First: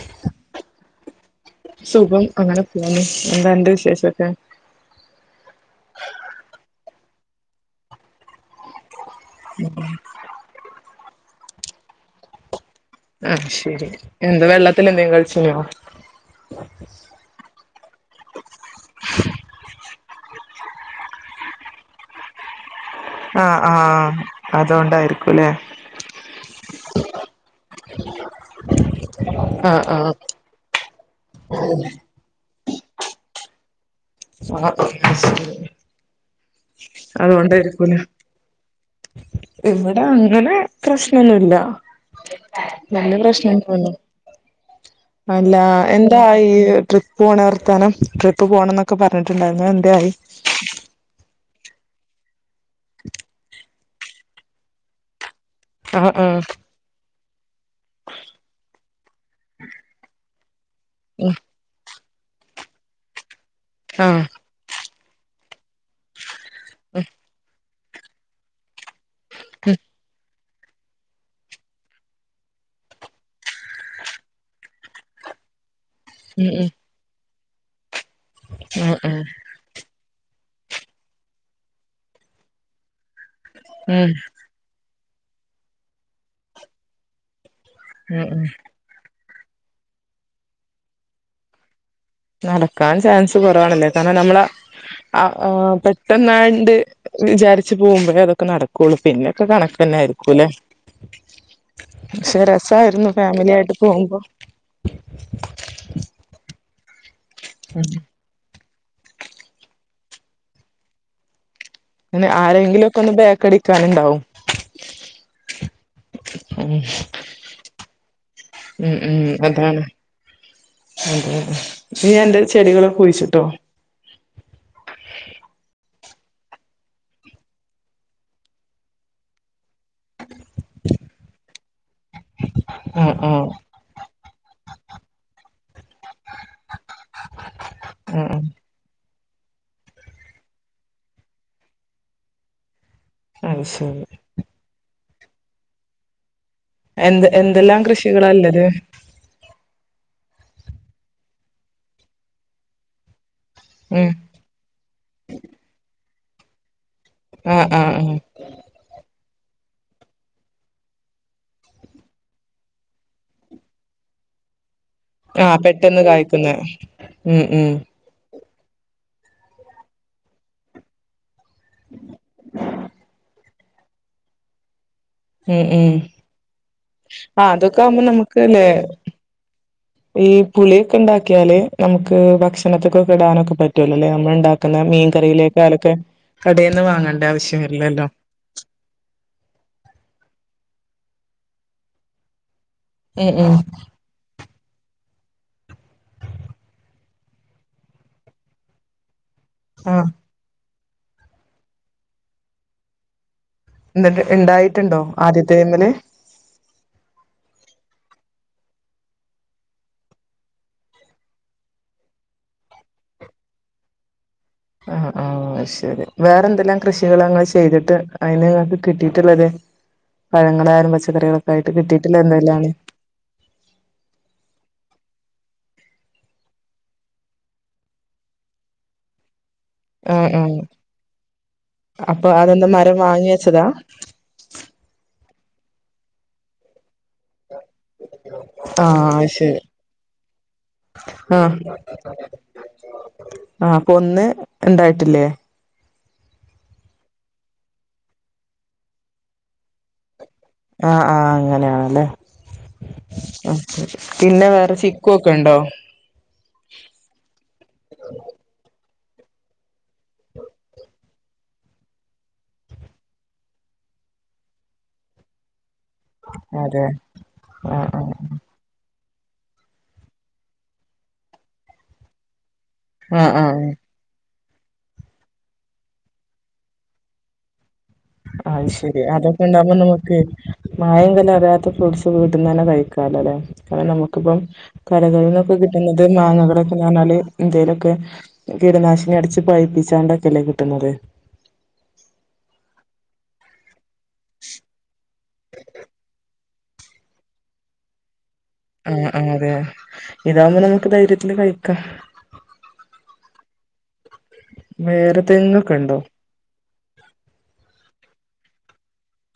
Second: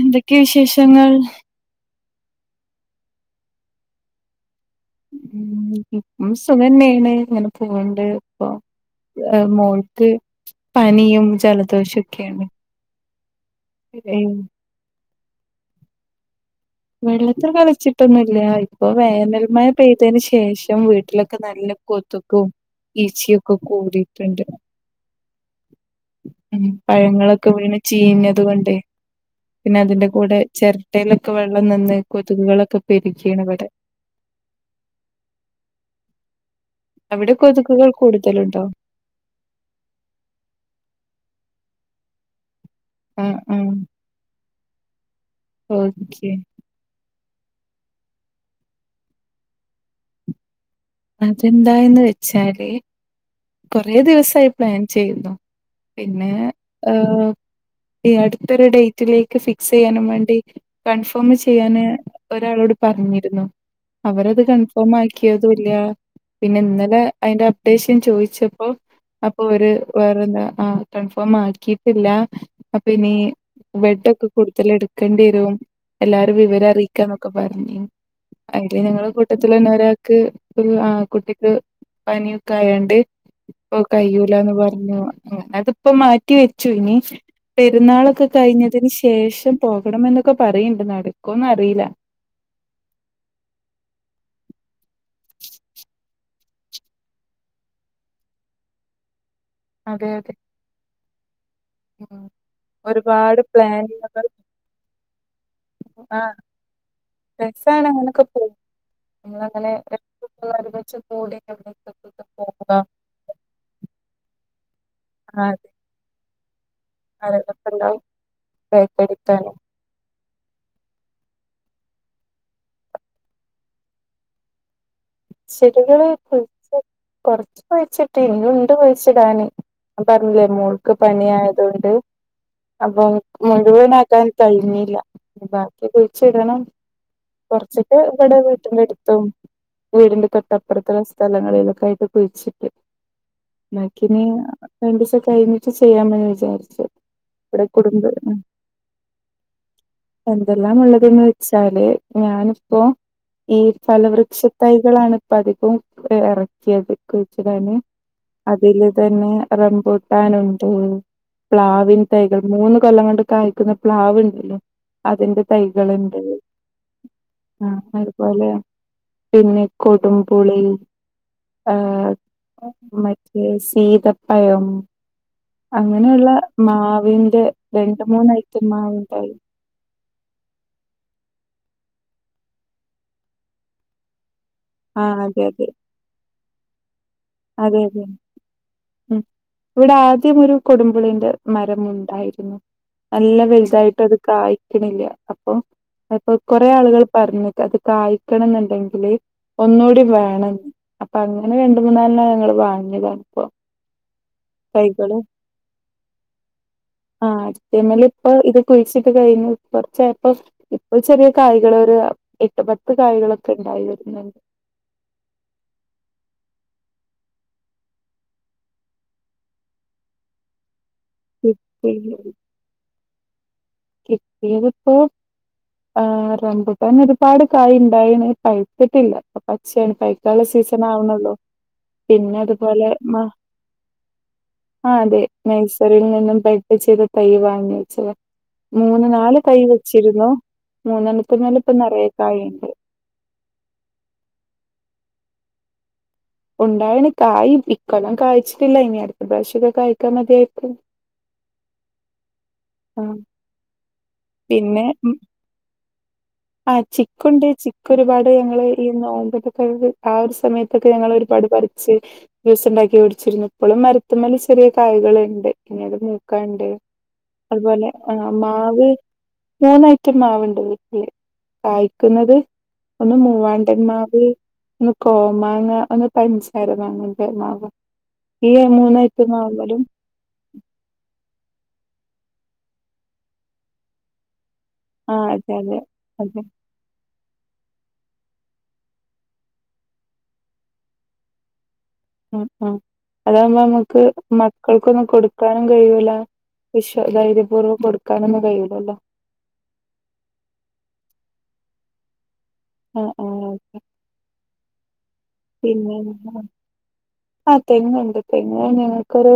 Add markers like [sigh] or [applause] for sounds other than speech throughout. എന്തൊക്കെ വിശേഷങ്ങൾ സുഖം അങ്ങനെ പോണ് എന്താ എന്റെ വിശേഷൊക്കെ ഉഉം ഇപ്പം സുഖന്യണ് ഇങ്ങനെ പോവണ്ട് ഇപ്പൊ മോൾക്ക് പനിയും ജലദോഷം ഒക്കെയുണ്ട് ആത് ശരി എന്താ വെള്ളത്തി എന്തെങ്കിലും കളിച്ചനോ വെള്ളത്തിൽ കളിച്ചിട്ടൊന്നില്ല ഇപ്പൊ വേനൽമയ പേയ് ത്തിതിന് ശേഷം വീട്ടിലൊക്കെ നല്ല കൊതുക്കും ഈച്ചയൊക്കെ ആഹ് ആഹ് കൂടിയിട്ടുണ്ട് അതോണ്ടായിരിക്കുംല്ലേ ഉം പഴങ്ങളൊക്കെ പിന്നെ ചീഞ്ഞത് കൊണ്ടേ പിന്നെ ആഹ് അതിന്റെ ആഹ് കൂടെ ചിരട്ടയിലൊക്കെ വെള്ളം നിന്ന് കൊതുകുകളൊക്കെ പെരുകീണ് ഇവടെ അഹ് അവിടെ കൊതുകുകൾ കൂടുതലുണ്ടോ ഇവിടെ അങ്ങനെ പ്രശ്നൊന്നുല്ല നല്ല ആഹ് ആഹ് പ്രശ്നംണ്ടോ അല്ല എന്താ ഓക്കെ ഈ ട്രിപ്പ് പോണ വർത്താനം ട്രിപ്പ് പോണം എന്നൊക്കെ ഒക്കെ പറഞ്ഞിട്ടുണ്ടായിരുന്നു എന്തായി അതെന്താന്ന് വെച്ചാല് കുറേ ദിവസമായി പ്ലാൻ ചെയ്യുന്നു ആഹ് പിന്നെ ആഹ് ഏഹ് ഈ അടുത്തൊരു ഡേറ്റിലേക്ക് ഫിക്സ് ചെയ്യാനും വേണ്ടി കൺഫേം ചെയ്യാന് ഒരാളോട് പറഞ്ഞിരുന്നു ആഹ് ആഹ് അവരത് കൺഫേം ആക്കിയതും ഇല്ല പിന്നെ ഇന്നലെ അതിന്റെ അപ്ഡേഷൻ ചോയിച്ച ച്ചപ്പോ അപ്പൊ ഒരു വേറെന്താ ആഹ് കൺഫേം ആക്കിയിട്ടില്ല അപ്പ ഇനി ബെഡ്ക്കെ കൂടുതൽ എടുക്കേണ്ടി വരും എല്ലാരും ഉം വിവരം ഉം അറിയിക്കാ എന്നൊക്കെ പറഞ്ഞിൻ അതില് ആഹ് ഞങ്ങള ആഹ് കൂട്ടത്തിലന്നോരാ ക് ഒരു ആഹ് കുട്ടിക്ക് പനിയൊക്കെ ആയണ്ട് ഇപ്പൊ ഉം കഴൂലന്ന് പറഞ്ഞു ന അതിപ്പോ മാറ്റി വെച്ചു ഇനി ഉം പെരുന്നാളൊക്കെ ഉം കഴിഞ്ഞതിന് ശേഷം പോകണം എന്നൊക്കെ പറയണ്ട് നടക്കോന്ന് അറിയില്ല നടക്കാൻ ചാൻസ് കുറവവാണ് ഇന്ന തന്നെ നമ്മള ആഹ് പെട്ടെന്നാണ്ട് വിചാരിച്ചു പോകുമ്പോഴേ അതൊക്കെ നടക്കുള്ളു പിന്നെ ക്കെ കണക്ക് തന്നെ അതെ അതെ ആയിരിക്കും ല്ലെ ഉം ഒരുപാട് ഫാമിലി പ്ലൻ ആയിട്ട് പോകുമ്പോ ആഹ് രസമാണ് അങ്ങനക്കെ [unintelligible] അങ്ങെ ആരെങ്കിലും ഒക്കെ ഒന്ന് ബേക്കടിക്കാനണ്ടാവും ആ അതെ ഉം ആരൊക്കെണ്ടാവും ഉം ഉം ബേക്കടിക്കാന് അതാണ് ഉം ഉം ഈ എന്റെ ചെടികള കുഴിച്ചിട്ടോ ചെടികള് കുഴിച്ച കൊറച്ച് കുഴിച്ചിട്ട് ഇനി ഇണ്ട് കുഴിച്ചിടാന് പറഞ്ഞില്ലേ മോൾക്ക് പനി ആയതൊണ്ട് അപ്പൊ ആഹ് ആഹ് മുഴുവൻ ആക്കാൻ കഴഞ്ഞില്ല ബാക്കി കുഴിച്ച് ഇടണം കുറച്ചൊക്കെ ഇവിടെ ആഹ് വീട്ടി എടുത്തും വീടിന്റെ തൊട്ടപ്പുറത്ത സ്ഥലങ്ങളിലൊക്കെ ആയിട്ട് കുഴിച്ചിട്ട് അത് ശരി ബാക്കി നി രണ്ടുദിവസം കഴിഞ്ഞിട്ട് ചെയ്യാമെന്ന് വിചാരിച്ചു എന്ത് ഇവിടെ എന്തെല്ലാം കുടുംബ കൃഷികളല്ലത് എന്തെല്ലാം ഉള്ളതന്ന് വെച്ചാല് ഞാനിപ്പോ ഈ ഉം ഫലവൃക്ഷ തൈകളാണ് ഇപ്പ അധികവും ഇറക്കിയത് ആഹ് കുഴിച്ചിടാൻ ആഹ് ആഹ് അതില് തന്നെ റംബുട്ടാനുണ്ട് പ്ലാവിൻ തൈകൾ മൂന്ന് കൊല്ലം കൊണ്ട് കായ്ക്കുന്ന പ്ലാവ്ണ്ടല്ലോ അതിന്റെ ആഹ് പെട്ടെന്ന് തൈകൾണ്ട് കായ്ക്കുന്ന ഉം ഉം ആഹ് അതുപോലെ പിന്നെ കൊടം പുളി ആഹ് മ സീതപ്പയം ഉം ഉം അങ്ങനെയുള്ള മാവിന്റെ രണ്ട് മൂന്ന് ഐറ്റം മാവിൻ തൈ ! ! ഈ പുളിയൊക്കെ ഉണ്ടാക്കിയാല് നമുക്ക് ഭക്ഷണത്തൊക്കെ ഇടാനൊക്കെ പറ്റൂലോല്ലേ നമ്മൾ ഉണ്ടാക്ക കുന്നമീൻ ആഹ് അതെ കറിയിലേക്കെ അതെ ആഹ് കടയിൽ നിന് വാങ്ങണ്ട ആവശ്യം അതെ അതെ വരില്ലല്ലോ ഉം ഇവിടെ ആദ്യം ഒരു കൊടമ്പുളീന്റെ മരം ഉണ്ടായിരുന്നു ഉം നല്ല ഉം വലുതായിട്ട് അത് കായ്ക്കണില്ല അപ്പൊ അപ്പൊ കൊറേ ആളുകൾ പറഞ്ഞു അത് കായ്ക്കണം എന്നുണ്ടെങ്കില് ഒന്നൂടി ആഹ് വേണം അപ്പൊ അങ്ങനെ രണ്ടു മൂന്നാലെണ്ണം ഞങ്ങള് വാങ്ങിയത അപ്പോ എന്നിട്ട് ഉണ്ടായിട്ടുണ്ടോ ആദ്യത്തെ മ്മേല് ആഹ് ആദ്യത്തെ മേല് ഇപ്പൊ ഇത് കുഴിച്ചിട്ട് കഴിഞ്ഞു കുറച്ചായപ്പ ഇപ്പൊ ചെറിയ കായ്കൾ ഒരു എട്ട് പത്ത് കായകളൊക്കെ ഉണ്ടായി വരുന്നുണ്ട് ആഹ് ആഹ് ആഹ് ശരി വേറെ എന്തെല്ലാം കൃഷികൾ നിങ്ങൾ ചെയ്തിട്ട് അതിന് നിങ്ങൾക്ക് കിട്ടിയിട്ടുള്ളത് പഴങ്ങളായാലും പച്ചക്കറികളൊക്കെ ആയിട്ട് കിട്ടി കിട്ടിയിട്ടില്ല എന്തെങ്കലാണ് കിട്ടിത് ഇപ്പോ ആ് റമ്പുട്ടാന് ഒരുപാട് കായ് ണ്ടായിന് പഴിത്തിട്ടില്ല പച്ചേണ് ആഹ് പൈക്കാള്ള ആഹ് സീസൺ ആവണല്ലോ അപ്പൊ പിന്നെ അതെന്താ അതുപോലെ മരം മ വാങ്ങി വെച്ചതാ ആ അതെ നഴ്‌സറിൽ നിന്നും.. പഴ്പ്പിച്ചൊരു തൈ വാങ്ങി വെച്ചതാ ആഹ് മൂന്ന് അത് നാല് തൈ ശരി വെച്ചിരുന്നു മൂന്നെണ്ണത്തിന് ആഹ് മേൽഇപ്പ നെറയെ കായുണ്ട് ആ അപ്പൊന്ന് ഉണ്ടായിട്ടില്ലേ? ഉണ്ടായാണ് കായില്ലി ഇക്കൊല്ലം കായ്ച്ചിട്ടില്ല ഇനി അടുത്ത പ്രവശ്യൊക്കെ കായ്ക്കാൻ മതിയായിരിക്കും അ ആ ആഹ് അങ്ങനെയാണല്ലേആ ശരി പിന്നെ വേറെ ചിക്കു ഒക്കെണ്ടോ? ആ ചിക്കുണ്ട് ചിക്കു ഒരുപാട് ഞങ്ങള് ഈ നോമ്പിന് കെഴ്ക് ഒരു സമയത്തൊക്കെ ഞങ്ങള് ഒരുപാട്പറി ച്ച് ജൂസുണ്ടാക്കി കുടിച്ചിരുന്നു പ്പളും മരത്ത്മ്മെല് ചെറിയ കായകള്ണ്ട് ഇനിയത് മൂക്കാണ്ട് അതെ ആഹ് അതുപോലെ ആ മാവ് മൂന്നൈറ്റം മാവുണ്ട് വീട്ടില് കായ്ക്കുന്നത് ഒന്ന് ആഹ് ആഹ് ആഹ് മൂവാണ്ടന്മാവ് ഒന്ന് കോമാങ്ങ ഒന്ന് പൻസാരമാങ്ങാ പെരുമാവും ആയ് ശെരി അതൊക്കെണ്ടാവുമ്പോ നമുക്ക് മായങ്കലരാത്ത ഫ്രൂട്ട്സ് വീട്ട്ന്നന്നെ കഴിക്കാലോലേ കാരണം നമുക്കിപ്പം ആ അതെ കടകളിനിന്നൊക്കെ അതെ കിട്ടുന്നത് അതെ മാങ്ങകള് എന്ന് പറഞ്ഞാല് എന്തെലൊക്കെ കീടനാശിനി അടിച്ച് പയിപ്പിച്ചാണ്ടക്കെല്ലേ കിട്ടുന്നത് ഉം ഉം അതാവൂമ്പോ മ്മക്ക് മക്കൾക്കൊന്നും കൊടുക്കാനും കയ്യൂല വിശ്വ ധൈര്യപൂർവ്വം കൊടുക്കാനൊന്നും കയ്യു ആ ആ അതെ ഇതാകുമ്പോ നമുക്ക് ധൈര്യത്തില് കഴിക്കാം അ ആ വേറെ തെങ്ങൊക്കെ ഉണ്ടോ പിന്നെന്താ ആ തെങ്ങുണ്ട് തെങ്ങ് ഞങ്ങക്കൊരു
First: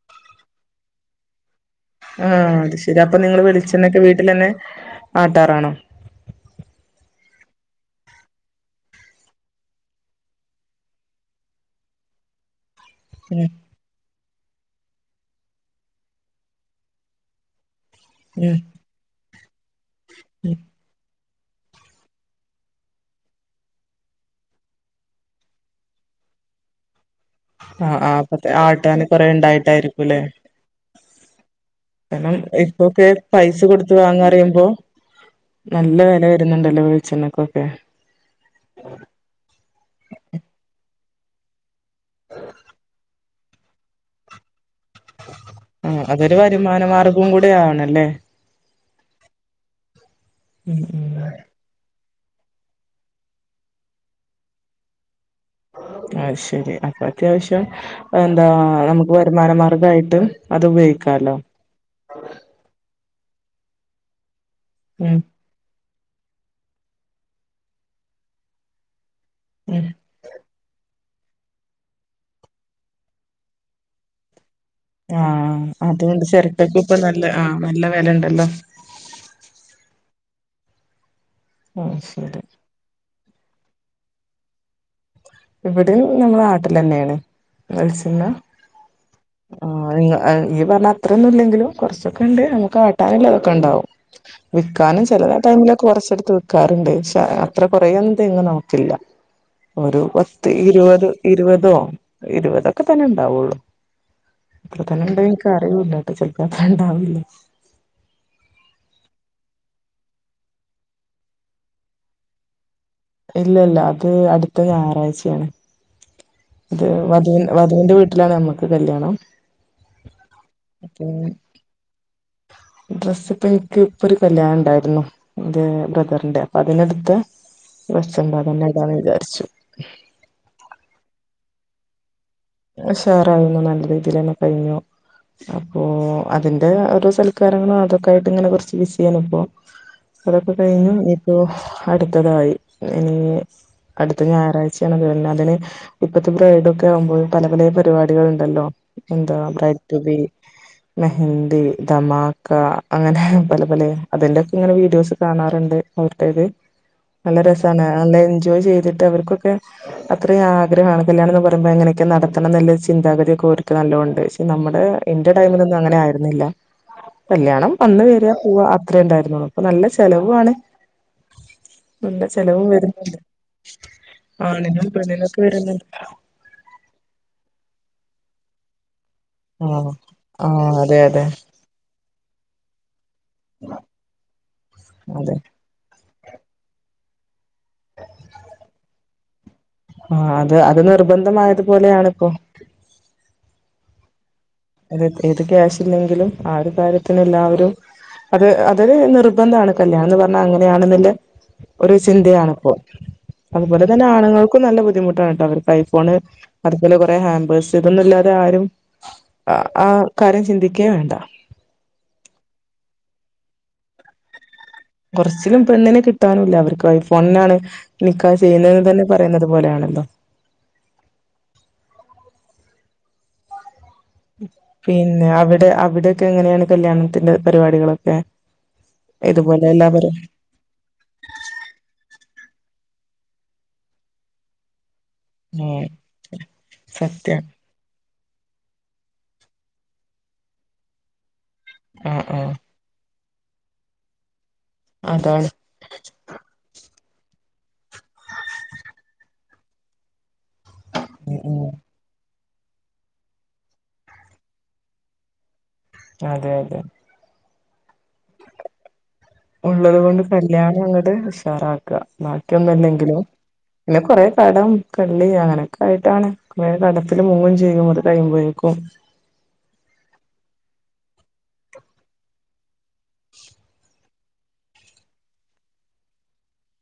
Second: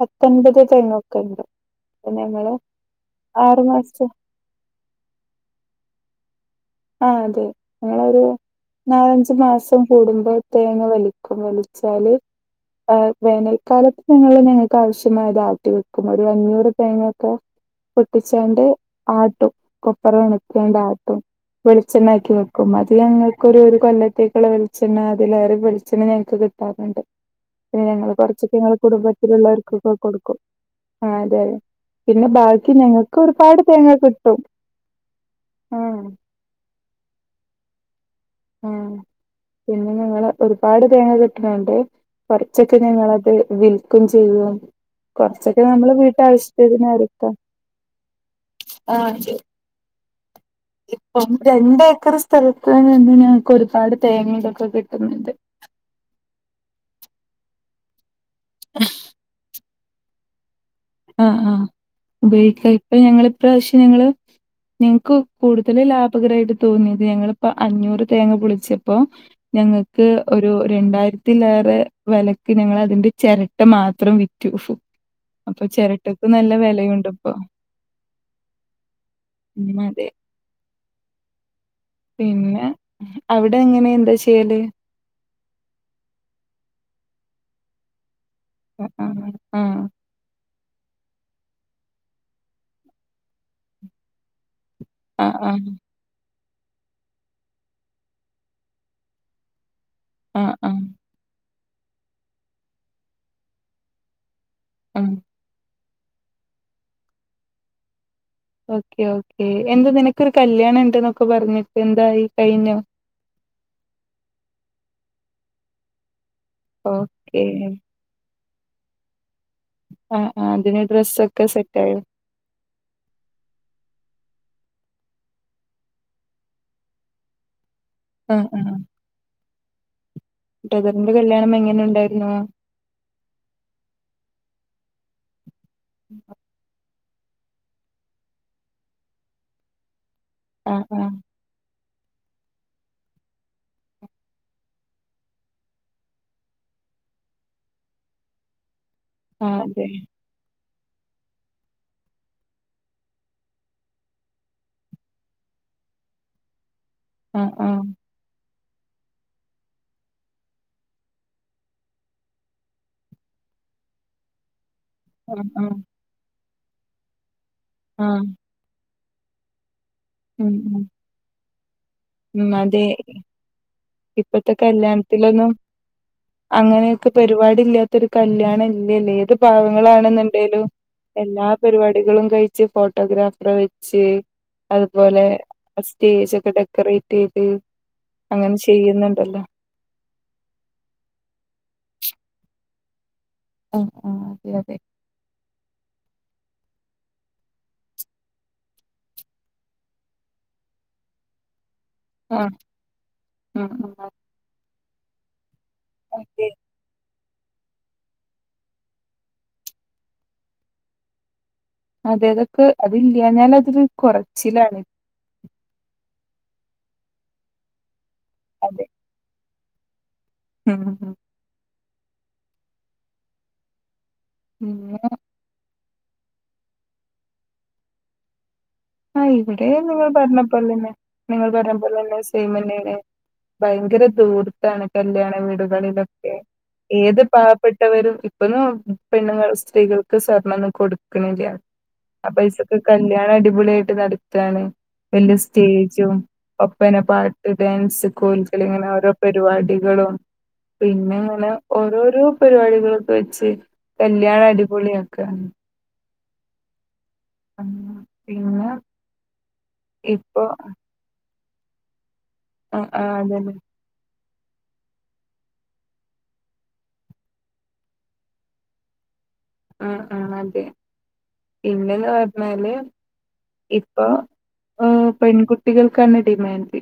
പത്തൻപത് തെങ്ങൊക്കെണ്ട് ആ അത് ശരി അപ്പൊ നിങ്ങള് വെളിച്ചെണ്ണക്കെ മാസത്തെ വീട്ടിലന്നെ, ആട്ടാറാണോ? ആ അതെ നിങ്ങളൊരു നാലഞ്ച്മാസം കൂടുമ്പോ തേങ്ങ വലിക്കും വലിച്ചാല് ആ ഉം വേനൽക്കാലത്ത് ഞങ്ങള് ങ്ങനെക്കാവശ്യമായ താട്ടിവെക്കും ഒര ഞ്ഞൂറ് തേ ങ്ങൊക്കെ ഉം പൊട്ടിച്ചാണ്ട് ആട്ടും കൊപ്പറ ഉം ണക്കേണ്ട ആ വെളിച്ചെണ്ണാക്കി വെക്കും അത് ഞ ങ്ങക്കൊരരു കൊല്ലത്തേക്കുള്ള വെളിച്ചെണ്ണ അതിലേറെ വെളിച്ചെണ്ണ ഞങ്ങ്ക്ക് കിട് ട്ടാറുണ്ട് ആഹ് പിന്നെങ്ങള് ആഹ് അപ്പത്തെ കൊറച്ചൊക്കെ ങ്ങള് ആട്ടാന് കൊറേ കുടുംബത്തിലുള്ളവർക്കൊക്കെ ഇണ്ടായിട്ടായിരിക്കുംല്ലേ കൊടുക്കും ആ അതെ പിന്നെ കാരണം ബാക്കി ഇപ്പൊക്കെ ഞങ്ങക്ക് പൈസ ഒരുപാട് തേങ്ങ കൊടുത്ത് കിട്ടും വാങ്ങാറിയുമ്പോ ആ നല്ല വെല വരുന്നുണ്ടല്ലോ വെളിച്ചെണ്ണക്കൊക്കെ ആ പിന്നെ ഞങ്ങള് ഒരുപാട് തേങ്ങ കിട്ട് ണണ്ട് കൊറച്ചൊക്കെ ഞങ്ങളത് വിൽക്കും ചെയ്യും കൊറച്ചൊക്കെ നമ്മള് ആഹ് അതൊരു വരുമാന വീട്ടാവശ്യത്തിനെടുക്ക മാർഗവും കൂടെ ആവണല്ലേ ആ ശ് ഉം ഉം ഇപ്പളും രണ്ടേക്കർ സ്ഥലത്ത് നിന്ന് ഞങ്ങക്ക് ഒരുപാട് തേങ്ങേതൊക്കെ കിട്ടുന്നുണ്ട് അയ്ശരി അപ്പൊത്യാശ്യം എന്താ നമുക്ക് വരുമാനം മാ അതായിട്ട് അതുപയോ അ ആ ഉപയോഗിക്ക ഇപ്പൊ ഞങ്ങള് ഇപ്രാവശ്യം ഞങ്ങള് നിങ്ങ്ക്കു ഉം കൂടുതല് ലാഭകരായിട്ട് തോന്നിയത് ഞങ്ങളിപ്പോ അഞ്ഞൂറ് തേങ്ങ പൊളിച്ചപ്പോ ഉം ഞങ്ങക്ക് ഒരു രണ്ടായിര ത്തിലേറെ വെലക്ക് ഞങ്ങളതിന്റെ ചെരട്ട മാത്രം വിറ്റു ഹ്‌ ആ അതൊണ്ട് ചെരട്ടക്ക് ഇപ്പ വെലയുണ്ട് നല്ല ഇപ്പൊ ആ നല്ല വെലണ്ടല്ലോ ഉം അതെ ആഹ് ശരി പിന്നെ അവിടെ എങ്ങനെ എന്താ ചെയ്യല് ഇവിടേം നമ്മളാട്ടലെന്നേണ് വെളിച്ചെണ്ണ അ അ അ ആ അഹ് നീ പറഞ്ഞത്രൊന്നും ഇല്ലെങ്കിലും കുറച്ചൊക്കെണ്ട് നമുക്കാട്ടാനുള്ളതൊ ക്കണ്ടാവും വിക്കാനും ആഹ് ചെലടൈമിലൊക്കെ കുറച്ചെടുത്ത് വ് ക്കാറുണ്ട് ഷ അത്ര കൊറെ ഒന്ന്‌ തെങ്ങ് നമുക്കില്ല ഒരു പത്ത് ആഹ് ആഹ് ഇരുപത് ഇരുപതോ ഇരുപതൊക്കെതന്നെ ഉണ്ടാവുള്ളൂ അത്ര ആഹ് തന്നെണ്ട് അറിയില്ലട്ടോ ചെലപ്പോ അത്ര ഉണ്ടാവില്ല ഓക്കെ ഒക്കെ എന്താ നിനക്കൊരു കല്യാണം ഇണ്ട് എന്നൊക്കെ പറഞ്ഞിട്ട് എന്തായി കയിഞ്ഞോ? ഇല്ലല്ല അത് അടുത്ത ഞാറാഴ്ച്ചയാണ് അത് വധു ഓക്കെ വധുന്റെ വീട്ടിലാണ് ഞമ്മക്ക് കല്യാണം എ ആതിന് അപ്പൊ ഡ്രസൊക്കെ സെറ്റായൊ ഡ്രസ്സ് ഇപ്പം എനിക്ക് ഇപ്പൊ ഒരു കല്യാണണം ഉണ്ടായിരുന്നു എന്റെ ബ്രദറിന്റെ അപ്പൊ അതിന് എട്ത്തെ ഡ്രസ്സ് ഉണ്ട് ആ അത് ആ തന്നെ ഇടാന്ന് വിചാരിച്ചു ബ്രദറിന്റെ കല്യാണം എങ്ങനെ ഉണ്ടായിരുന്നു ഉഷാറായിന്നു നല്ല രീതിൽ തന്നെ കഴിഞ്ഞു അപ്പോ അതി ഓരോ സല്ക്കാരും അതൊക്കൊയായിട്ട് ഇങ്ങെനെ കുറച്ച് ബിസിയ്യാണ് ഇപ്പോ അതൊക്കെ ആ കഴിഞ്ഞു ആ ഒരു അടുത്തതായി ഇനി അടുത്ത ഞായറാഴ്ചയാണ് അതിന് ഇപ്പഴത്തെ ബ്രൈഡ് ഒക്കെ ആകുമ്പോള് പല പല പരിപാടികൾ ഉണ്ടല്ലോ എന്താ ആ ബ്രൈട് അതെ റ്റു ബി മെഹന്ദി ദധമാക്ക അങ്ങനെ പല പല അതിന്റെക്കെ ഇങ്ങനെ വീഡിയോസ് കാണാറുണ്ട് ഓരോരുത്തര്ത് നല്ല ആ ആ രസമാണ് നല്ല എൻജോയ് ചെയ്തിട്ട് അവർക്കൊക്കെ അത്രയും ആഗ്രഹമാണ് കല്യാണം എന്ന് പറയ്പോ എങ്ങനെ ക്കെ നടത്തണം എന്ള്ള ചിന്താഗതി ഒക്കെ ഓർക് നല്ലൊണം ഇണ്ട് പക്ഷെ നമ്മുടെ എന്റെ ആ ആ ടൈമിലൊന്നും അങ്ങനെ ആയിരുന്നില്ല കല്യാണം വന്ന് ആ വരാ പോവ അത്രേ ഉണ്ടായിരുന്നുള്ള ഇപ്പൊ നല്ല ഉം ചെലവാണ് ഉം നല്ല ഉം ചെലവും അതെ വരുന്നുണ്ട് ഇപ്പത്തെ ആണിനും പെണ്ണിനൊക്കെ കല്യാണത്തിലൊന്നും വരുന്നുണ്ട് അങ്ങനെയൊക്കെ പരിപാടില്ലാത്തരു കല്യാണം ഇല്ലല്ലേ ഏത് ആഹ് പാവങ്ങളാണ് എന്നുണ്ടെലും ആഹ് അതെ അതെ എല്ലാ പരിപാടികളും കഴിച്ച് ഫോട്ടോഗ്രാഫർ വെച്ച് അതുപോലെ അതെ സ്റ്റേജ് ഒക്കെ ഡെക്കറേറ്റ് ചെയ്ത് അങ്ങനെ ചെയ്യുന്നുണ്ടല്ലോ ആ അത് അത് നിർബന്ധമായത് പോലെയാണ് ഇപ്പോ ഉം ഉം അതെ അതെ ഏത് ക്യാഷ് ഇല്ലെങ്കിലും ആ ഒരു കാര്യത്തിന് എല്ലാവരും അത് അത് നിർബന്ധണ് കല്യാണം എന്ന് പറഞ്ഞാ അങ്ങനെയാണെന്നില്ല ഒരു ആഹ് ചിന്തയാണിപ്പോൾ അതുപോലെ ആഹ് തന്നെ ആഹ് ആണുങ്ങൾക്കും നല്ല ബുദ്ധിമുട്ടാണ്ട് ട്ടെ അവർക്ക് ഐഫോൺ അതെ അതുപോലെ കൊറെ ഹാമ്പേഴ്സ് ഇതൊന്നും ഇല്ലാതെ ആരും ആ ആ കാര്യം ചിന്തിക്കേ വേണ്ട അതെ അന്തൊക്കെ അത് ഇല്ലാഞ്ഞാൽ അതില് കൊറച്ചിലാണ് കൊറച്ചിലും പെണ്ണിനെ കിട്ടാനുമില്ല അവർക്ക് ഐഫോണിനാണ് നിക്കാഹ് ചെയ്യുന്നത് അതെ തന്നെ പറയുന്നത് പോലെയാണല്ലോ ഉം ഉം പിന്നെ അവിടെ അവിടെയക്കെ എങ്ങനെയാണ് കല്യാണത്തിന്റെ പരിപാടികളൊക്കെ ആഹ് ഇതുപോലെ ഇവിടെ നിങ്ങൾ എല്ലാവരും പറഞ്ഞ അത്പേലെന്നെ നിങ്ങൾ പറഞ്ഞ പോലെ തന്നെ സെയിം തനെയാണ് ഭയങ്കരം ദൂർത്താണ് കല്യാണം ഉം വീടുകളിലൊക്കെ ഏത് പാ സത്യം പെട്ടവരും ഇപ്പൊന്ന പെണ്ണുങ്ങൾ സ്ത്രീകൾക്ക് സ്വർണ്ണം കൊടുക്ണില്യാ ആ പൈസക്കെ കല്യാണം അടിപൊളിയായിട്ട് നടത്താണ് അതാണ് വല്യസ്റ്റേജും ഒപ്പനെ പാട്ട് ഡാൻസ് കോൽകളീം ഇങ്ങനെ ഓരോ പരിപാടികളും പിന്നെ ഉം ഇങ്ങനെ ഉം ഓരോരോ പരിപാടികളൊക്കെ വെച്ച് കല്യാണം അടിപൊളിയാക്ക അതെ അതെ ഉം ഇങ്ങളെ ഉള്ളത് കൊണ്ട് കല്യാണം അങ്ങോട്ട് ഉഷാറാക്ക ബാക്കിയൊന്നു ആഹ് ആഹ് ഇല്ലെങ്കിലും അതന്നെ പിന്നെ കൊറെേ കടം കള്ളി അങ്ങനെയൊക്കെ ആയിട്ടാണ് കടത്തില് മുങ്ങും ചെയും കഴിയുമ്പോഴേക്കും ആഹ് ആഹ് അതെ പിന്നെന്ന് പറഞ്ഞാല് ഇ പ്പെ പെൺകുട്ടികൾക്കാണ് ഡിമാൻഡ്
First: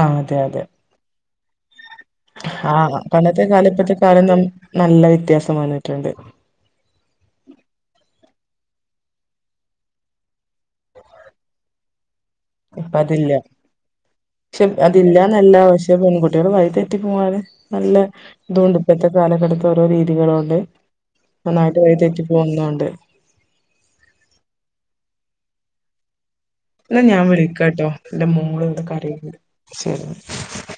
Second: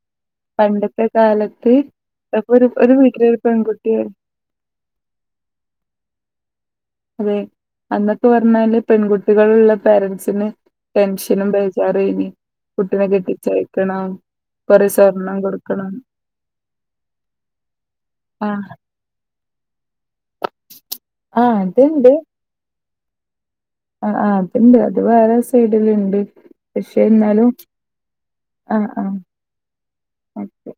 ആഹ്‌ അതെ അതെ ഒര് കാലത്ത് ഒരു ഒരു ആഹ വീട്ടിലൊരു പണ്ടത്തെ കാലം പെൺകുട്ടി ഇപ്പത്തെ കാലംന്നും നല്ല വ്യത്യാസം വന്നിട്ടുണ്ട് അതെ അന്നൊക്കെ പറഞ്ഞാല് പെൺകുട്ടികളുള്ള പാരൻസിന് ടെൻഷനും ബേചാറും ഏനി ഇപ്പ കുട്ടിനെ അതില്ല കെട്ടിച്ചയക്കണം പക്ഷെ കൊറേ സ്വർണം അതില്ലന്നെല്ല കൊടുക്കണം പക്ഷേ പെൺകുട്ടികള് വഴി തെറ്റി പോവാന് നല്ല ആഹ് ഇതുംണ്ട് ഇപ്പത്തെ കാലഘട്ടത്തെ ഓരോ രീതികളോണ്ട് ആഹ് നന്നായിട്ട് വഴി അത്ണ്ട് തെറ്റി പോവുന്നുംണ്ട് ആഹ് ആഹ് അതിണ്ട് അത് വേറെ സൈഡില്ണ്ട് പക്ഷെ ഇന്ന ഞാൻ എന്നാലും വിളിക്കാട്ടോ എന്റെ മോള് ഇവിടെ ആഹ് ആഹ് കരയിണ്ട് ശെരി ഓക്കെ